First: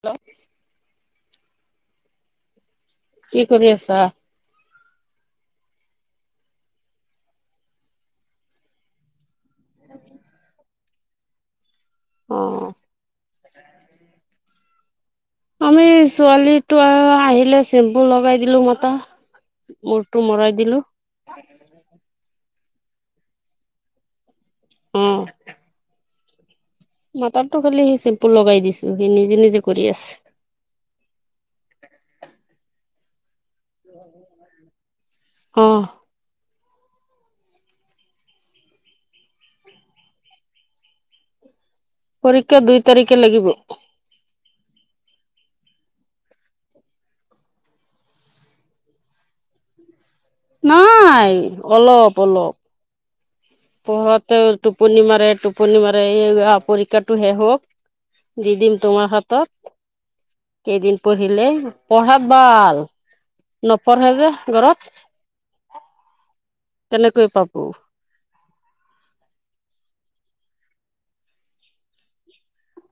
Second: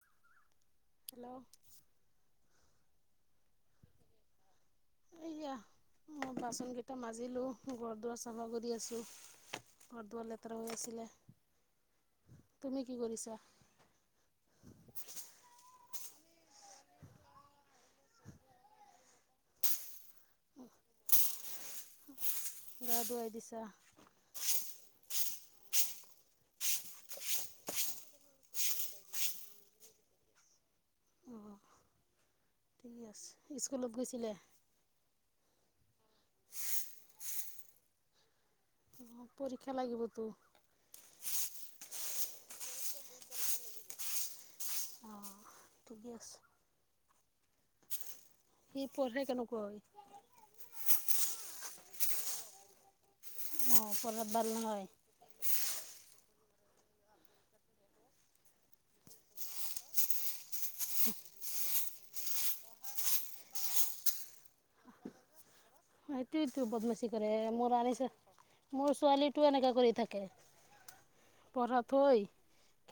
Hello hello কি কৰি আছা? উ মই বাচন কেইটা মাজিলো ঘৰ দুৱাৰ চাফা কৰি আছো ঘৰ দুৱাৰ লেতেৰা হৈ আছিলে। অ' তুমি কি কৰিছা? আমি ছোৱালী আহিলে চেম্পু লগাই দিলো মাতা ম টো মৰাই দিলো গা ধুৱাই দিছা? অ'। [unintelligible] খালি সি চেম্পু লগাই দিছো সি নিজে নিজে কৰি আছে অ' ঠিক আছে। স্কুলত গৈছিলে আহ। অ' পৰীক্ষা লাগিবতো পৰীক্ষা দুই তাৰিখে লাগিব। অ' ঠিকে আছে। সি পঢ়ে কেনেকুৱা? নাই অলপ অলপ অঁ পঢ়াত পোহতেও ভাল নহয় টোপনি মাৰে টোপনি মাৰে এই পৰীক্ষাটোহে হওক দি দিম তোমাৰ হাতত কেইদিন পঢ়িলে পঢ়াত ভাল নপঢ়ে যে ঘৰত। টোৱে ত বদমছী কেনেকৈ কৰে পাব মোৰ ৰাণিছে মোৰ ছোৱালীটো এনেকা কৰি থাকে। পঢ়াত থৈ,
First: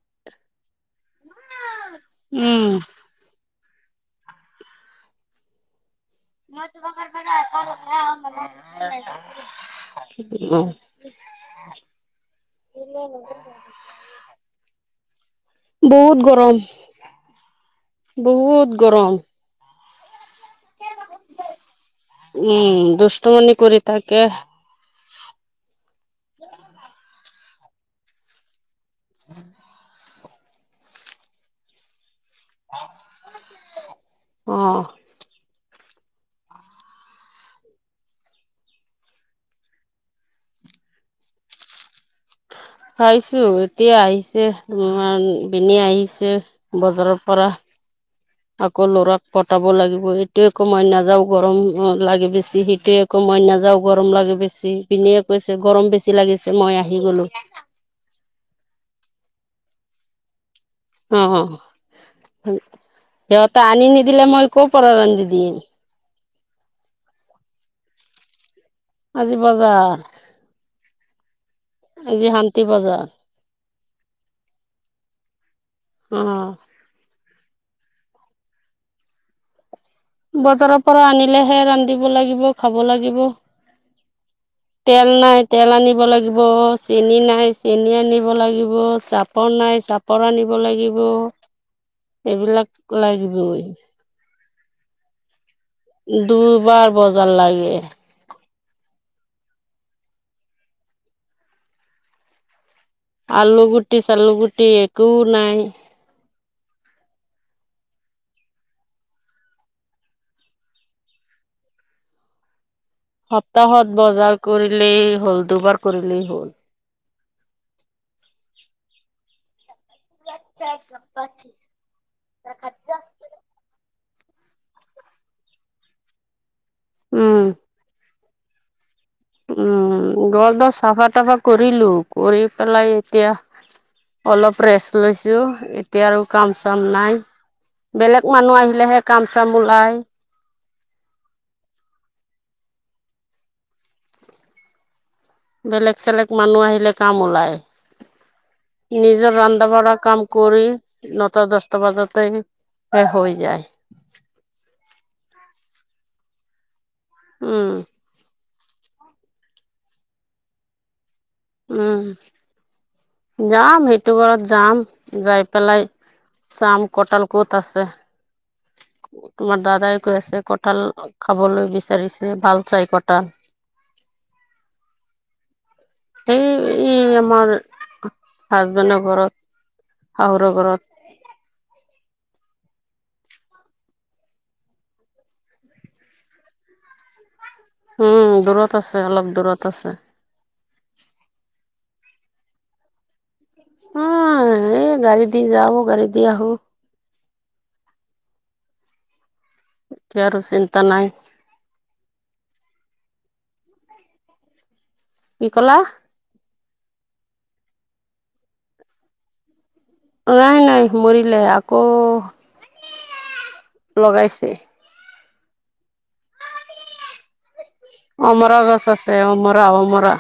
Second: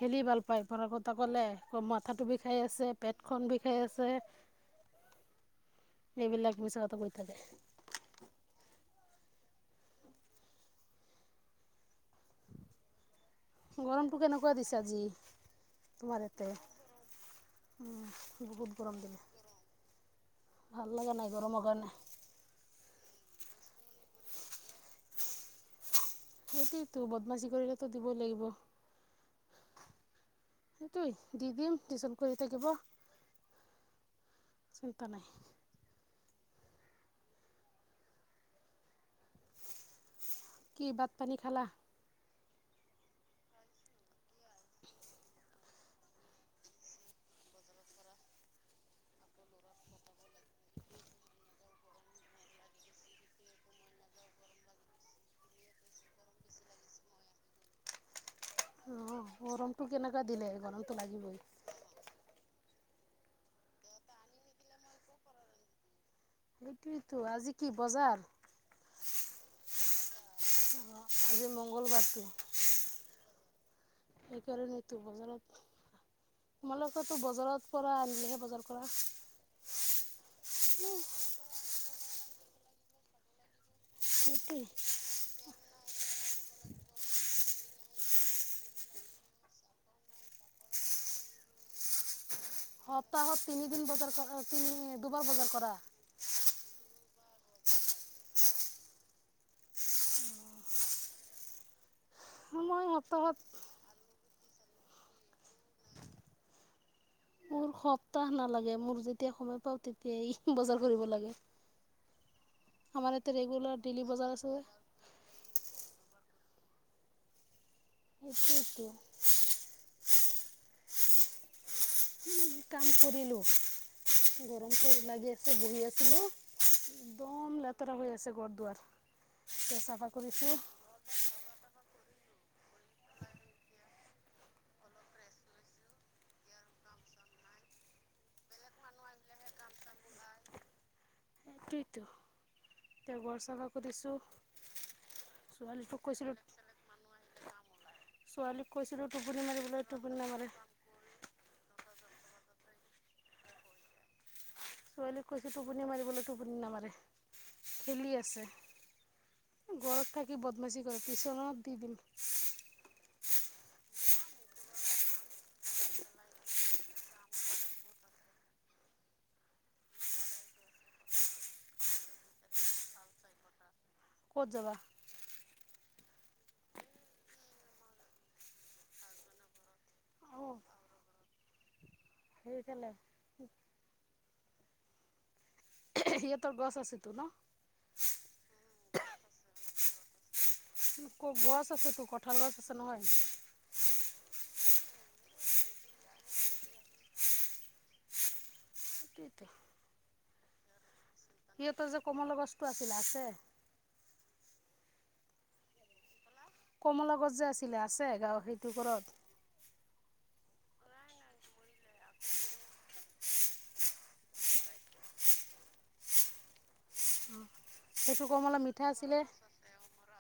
খেলি ভাল পাই পঢ়া কথা কলে মাথাটো বিষাই উম আছে, পেটখন বিষাই আছে। এইবিলাক ন মিছা তোমা কথা ঘ কৈ থাকে ম মানে উ গৰমটো কেনেকুৱা দিছে আজি? তোমাৰ বহুত ইয়াতে গৰম বহুত গৰম। ভাল লগা নাই গৰমৰ কাৰণে। মণ কৰি থাকে সেইটোৱেইতো বদমাছি কৰিলেটো দিবই লাগিব। উম সেইটোৱেই দি দিম টিউশন কৰিথাকিব অ চিন্তা নাই। কি বাট পানী খালা? খাইছো এতিয়া আহিছে ত পনে আহিছে বজাৰৰ পৰা আকৌ লৰাক পতাব লাগিব এইটোয়ে একমই নাযাও গৰম লাগে বেছি সেইটোয়ে কম মই নাযাও গৰম লাগে বেছি লাগে, কৈছে গৰম বেছি লাগিছে মই আহি গলো। অ' গৰম টো কেনেকা দিলে গৰমটো অ'। লাগিবই সত আনি নিদিল মই ক' পৰা ৰঞ্জ দিম। সেইটতো আজি কি বজাৰ আজি বজাৰ অঁ আজি মংগলবাৰটো আজি শান্তি বজাৰ। এইকাৰণে তো বজ অ' টো বজাৰৰ পৰা আনিলেহে বজাৰৰ পৰা খ ল সেইটোৱেই তেল নাই তেল আনিব লাগিব অ চেনি নাই এিন আনিব লাগিব চাপৰ নাই চাপৰ আনিব লাগিব এইবিলাক লাগিবই তুমি দুবাৰ বজাৰ কৰা। দুবাৰ বজাৰ লাগে মই সপ্তাহত আলু গুটি চালু গুটি একোও নাই মোৰ সপ্তাহ নালাগে মোৰ যেতিয়া সময় পাও তেতিয়াই বজাৰ কৰিব লাগে আমাৰ ইয়াতে ৰেগুলাৰ সপ্তাহত ডেইলি বজাৰ আছে। কৰিলেই হ'ল দুবাৰ কৰিলেই হ'ল সেইটোয়ে টো, ্ চা এক চ পি কাম কৰিলো গৰম চ লাগি আছে বহি আছিলো। উম একদম লেতেৰা হৈ আছে ঘৰ দুৱাৰ এতিয়া চাফা উম গৰ কৰিছোঁ। দছ চাফা তাফা কৰিলো কৰি পেলাই এতিয়া অলপ ৰেষ্ট লৈছো এতিয়া আৰু কাম চাম নাই। বেলেগ মানুহ আহিলেহে কাম চাম ওলাই। টইটো এ গৰ চাল ক দিছোঁ। বেলেগ চেলেগ মানুহ আহিলে কাম ওলায়। ছোৱালীক কৈছিলোঁ নিজৰ টোপনি ৰান্ধা মাৰিবলৈ বঢ়া টোপনি কাম নামাৰে। কৰি নটা, দছটা বজাত ত হৈ যায়। কৈছো টোপনি মাৰিবলৈ টোপনি নামাৰে। উম খেলি আছে। ঘৰত থাকি বদমাচি কৰে। টিউচনত দি দিম উম। যাম সেই সেইটো ঘৰত। যায় পেলাই চাম কঁঠাল কত আছে। [inaudible] তোমাৰ দাদাই কৈ আছে কঁঠাল খাবলৈ বিচাৰিছে ভাল চাই কটা। ক'ত যাবা সেই ই আমাৰ হাজবেণ্ডৰ ঘৰত শাহুৰ অ ঘৰত [unintelligible] ইয়ঁতৰ গছ আছে তো ন উম দূৰত আছে অলপ দূৰত আছে আছে তো কঁঠাল গছ আছে নহয় উ এই গাড়ী দি যাওঁ গাড়ী দি আহো [inaudible] এতিয়া আৰু চিন্তা নাই সিহঁতৰ যে কোমল বস্তু আছিল আছে কি কলা কমলা গছ যে আছিলে আছে গাঁও সেইটো ঘৰত নাই নাই মৰিলে আকৌ লগাইছে সেইটো কমলা অমৰা গছ মিঠা আছে আছিলে অ অমৰা অমৰা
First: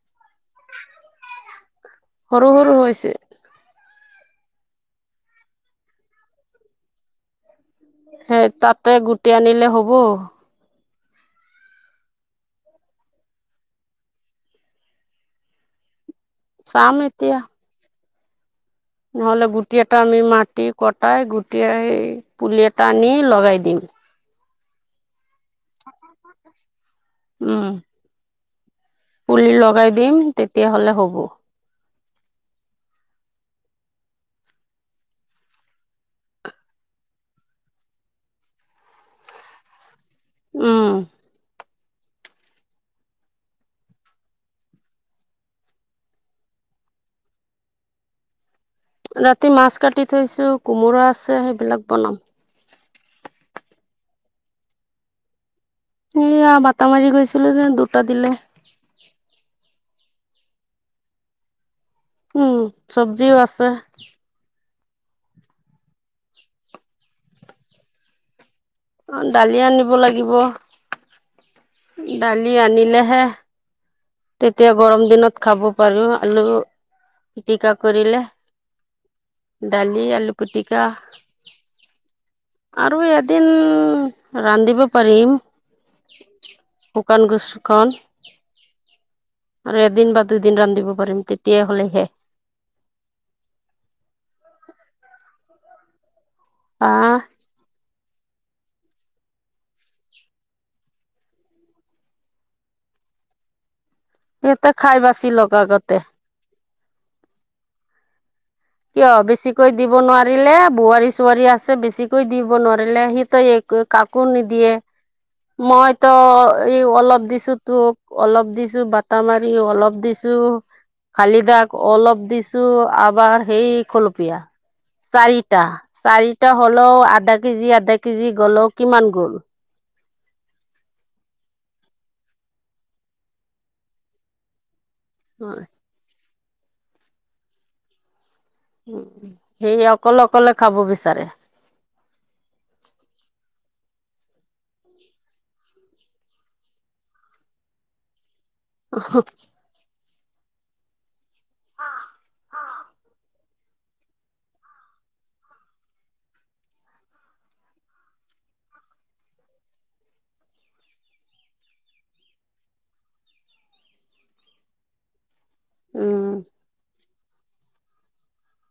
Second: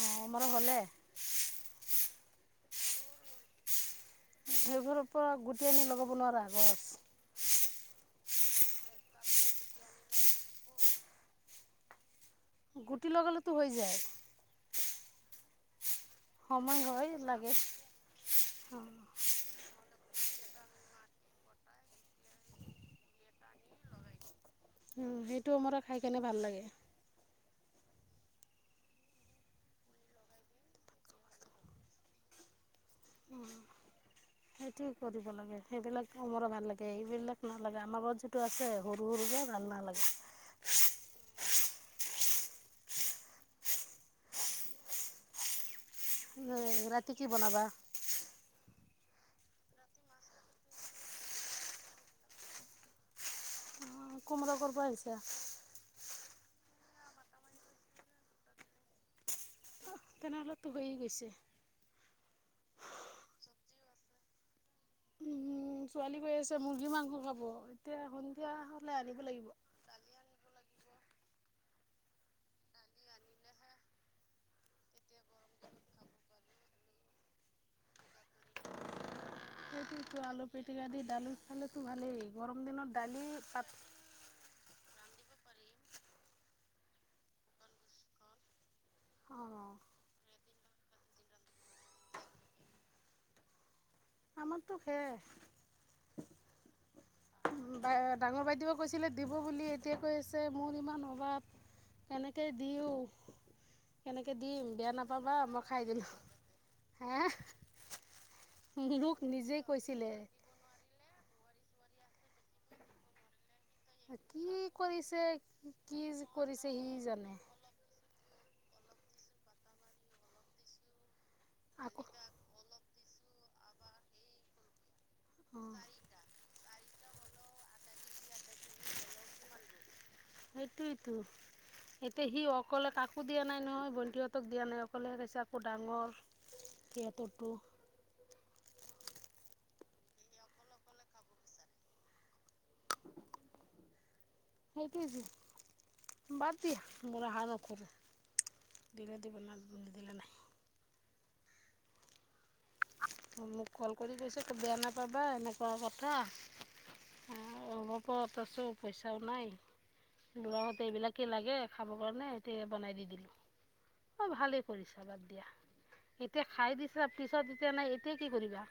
অ মোৰ ভালে সৰু সৰু হৈছে সেইঘৰৰ পৰা গুটেই আনি লগাব নোৱাৰা গছ সেই তাতে গুটি আনিলে হব গুটি লগালেটো হৈ যায় সময় চাম হয় এতিয়া লাগে নহ'লে গুটি এটা আমি কি কটাই গুটেই সেই পুলি এটা আনি লগাই দিম উ সেইটো অমৰা খাই কেনে ভাল লাগে উম পুলি লগাই দিম তেতিয়াহলে হ'ব উম সেইটোৱে কৰিব লাগে সেইবিলাক অমৰা ভাল লাগে এইবিলাক নালাগে আমাৰ ঘৰত যিটো আছে সৰু সৰুবে ভাল ভাল উম আছে ৰাতি কি বনাবা ৰাতি মাছ কাটি থৈছো কোমোৰা আছে সেইবিলাক বনাম কোমোৰা কৰপৰা আহিছে সেয়া বাত মাৰি গৈছিলো যে দুটা দিলে তেনেহলেতো হৈ গৈছে উম চবজিও আছে উ উম ছোৱালী কৈ আছে মুৰ্গী মাংস খাব এতিয়া হ'লে আনিব লাগিব দালি আনিব লাগিব দালি আনিলেহে তেতিয়া গৰম দিনত খাব পাৰো আলু পিটিকা কৰিলে সেইটো আলু পিটিকা দি দালু খালে তো ভালেই গৰম দিনত আৰু দালি এদিন পাত ৰান্ধিব পাৰিম শুকান গুচখন আৰু অঁ এদিন বা দুইদিন ৰান্ধ দিব পাৰিম তেতিয়াই হ'লেহে আমাৰটো খে আহ বা ডাঙৰ বাইদেউে কৈছিলে দিব বুলি এতিয়াই কৈ আছে মোৰ ইমান অভাৱ কেনেকে দিওঁ কেনেকে দিম সিহঁতে বেয়া খাই বাচি নাপাাবা লওক মই খাই আগতে দিলো হা কিয় গুৰু বেছিকৈ দিব নোৱাৰিলে বোৱাৰী চোৱাৰী আছে বেছিকৈ দিব নোৱাৰিলে সিটো কাকো কি নিদিয়ে। কৰিছে কি মইতো কৰিছে এই সি অলপ জানে দিছো তোক অলপ দিছো বটা মাৰি অলপ দিছো খালি দাক। আকৌ অলপ অ দিছো আবাৰ সেই খলপীয়া চাৰিটা। চাৰিটা হলেও আধা কেজি আধা কেজি গলেও কিমান গ'ল সেইটোয়তো। এতিয়া সি অকলে কাকো দিয়া নাই নহয় বন্টিহঁতক দিয়া নাই কলে গৈছাক আকৌ ডাঙৰ। জেট টো উম। স অকলে, অকলে খাব বিচাৰে। সেইটোটো বাদ দিয়া। বৰা হাত ন দিলে দিব নিদিলে নাই। অ' মোক কল কৰি কৈছে তো বেয়া নাপাবা এনেকুৱা কথা অ' হ'ব ত চো পইচাও নাই লৰাহঁতে এইবিলাকে লাগে খাবৰ কাৰণে সতিয়া বনাই দি দিলো। অ' ভালেই কৰিছা বাদ দিয়া। উম এতিয়া খাই দিছা পিছত এতিয়া নাই এতিয়া কি কৰিবা।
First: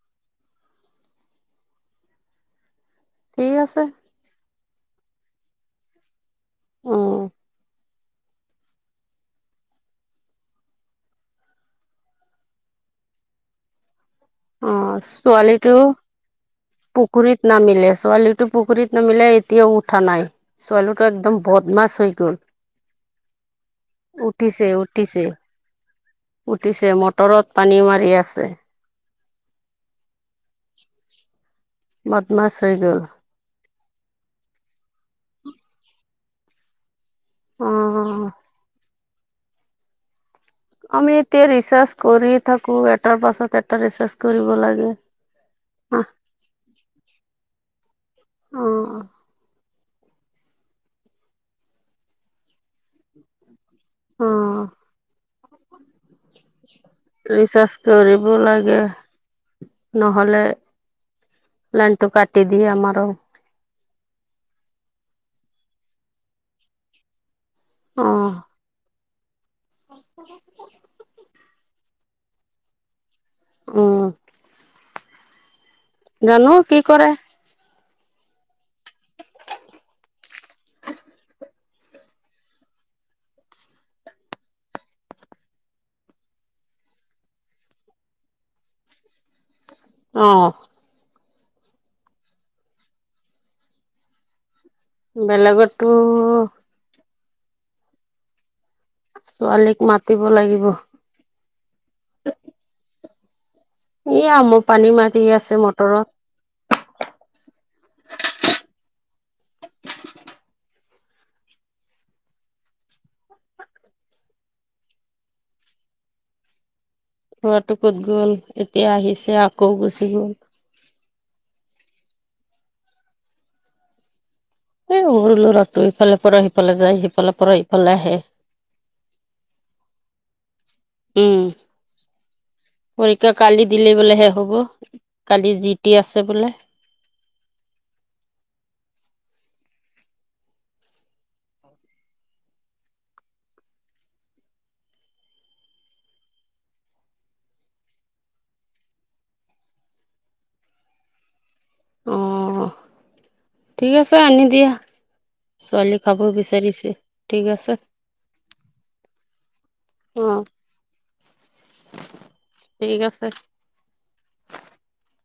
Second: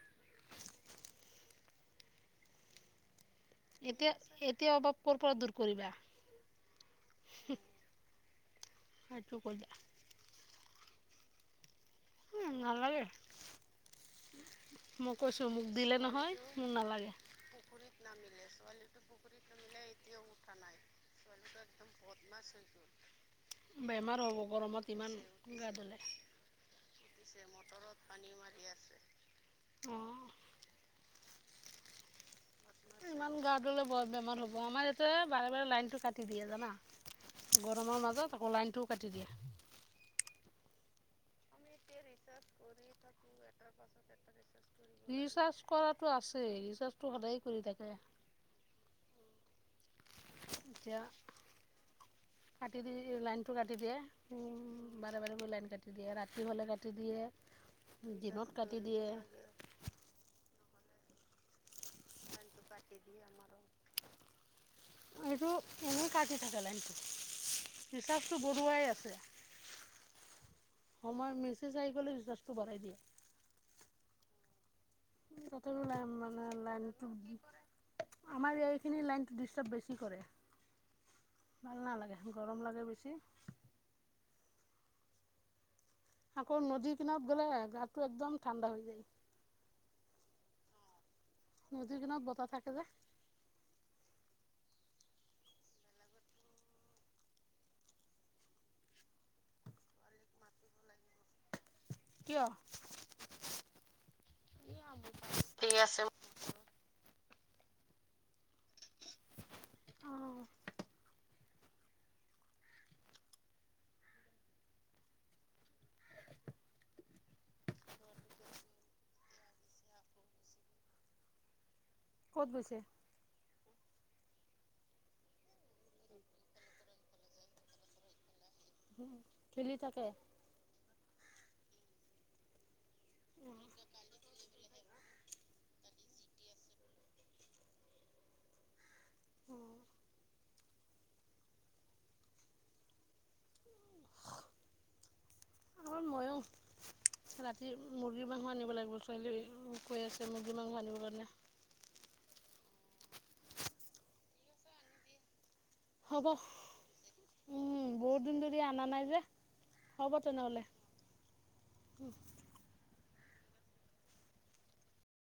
ঠিক আছে এতিয়া এতিয়া অভাৱ ক'ৰ পৰা দূৰ কৰিবা। উম সটো কৰিলে। উম নালাগে। অ মই কৈছো মোক ছোৱালীটো দিলে নহয়। মোক নালাগে পুখুৰীত নামিলে ছোৱালীটো পুখুৰীত নামিলে এতিয়াও উঠা নাই ছোৱালীটো একদম ব বদমাছ হৈ গ'ল বেমাৰ হ'ব উঠিছে গৰমত ইমান উঠিছে গা ধালে উঠিছে মটৰত পানী মাৰি আছে উ বদমাছ হৈ গ'ল ইমান গা ধলে বৰ বেমাৰ হব আমাৰ ইয়াতে বাৰে বাৰে লাইন টো কাটি দিয়ে জানা অ গৰমৰ মাজত আকৌ লাইন টো কাটি দিয়া। আমি এতিয়া ৰিচাৰ্্চ কৰি থাকোঁ এটাৰ পাছত এটা ৰিচাৰ্্চ কৰিব লাগে ৰিচাৰ্জ কৰাটো আছেই ৰিচাৰ্জটো সদায় কৰি থাকে অ অ আছা কাটি দি লাই টো কাটি দিয়ে অ বাৰে বাৰে গৈ লাইন কাটি দিয়ে ৰাতি হ'লে কাটি দিয়ে দৌৰিব দিনত কাটি লাগে দিয়ে নহ'লে। লণ্টু কাটি দিয়ে আমাৰ। এইটো এনেই কাটি থাক লনটো হচাপটো অ', বৰুৱাই আছে সময় ম গ'লে বিশ্বটোঢ়াই দিয়ে আহ তথাপিও লাই মানে জানো কি লাইনটো কৰে। আমাৰ এই এইখিনি লাইন ডিাৰ বেছি কৰে ভাল নালাগে গৰম লাগে বেছি। আকৌ নদীৰ কিনত গ'লে গাটো একদম ঠাণ্ডা হৈ যায়। অ'। মজুনাথ বতাহ থাকে যে বেলগতো, ছোৱালীক মাতিব লাগিব। কিয়? এয়া মোৰ পানী মাটি আছে মটৰত। ৰাটো ক'ত গ'ল এতিয়া আহিছে আকৌ গুচি গ'ল। ক'ত গৈছে? এ সৰু ল'ৰাটো ইফালে পৰা সিফালে যায়, সিফালৰ পৰা ইফালে আহে। উম, খেলি থাকে। উম, পৰীক্ষা কালি দিলে বোলেহে হ'ব, কালি যি টি আছে বোলে। অ'। আৰু ময়ো ৰাতি মুৰ্গী মাংস আনিব লাগিব, ছোৱালী কৈ আছে মুৰ্গী মাংস আনিবৰ কাৰণে। অ', ঠিক আছে, আনি দিয়া। ছোৱালী খাব হ'ব, বিচাৰিছে ঠিক আছে উম, বহুত দিন ধৰি আনা নাই যে। হ'ব অ তেনেহ'লে। [unintelligible]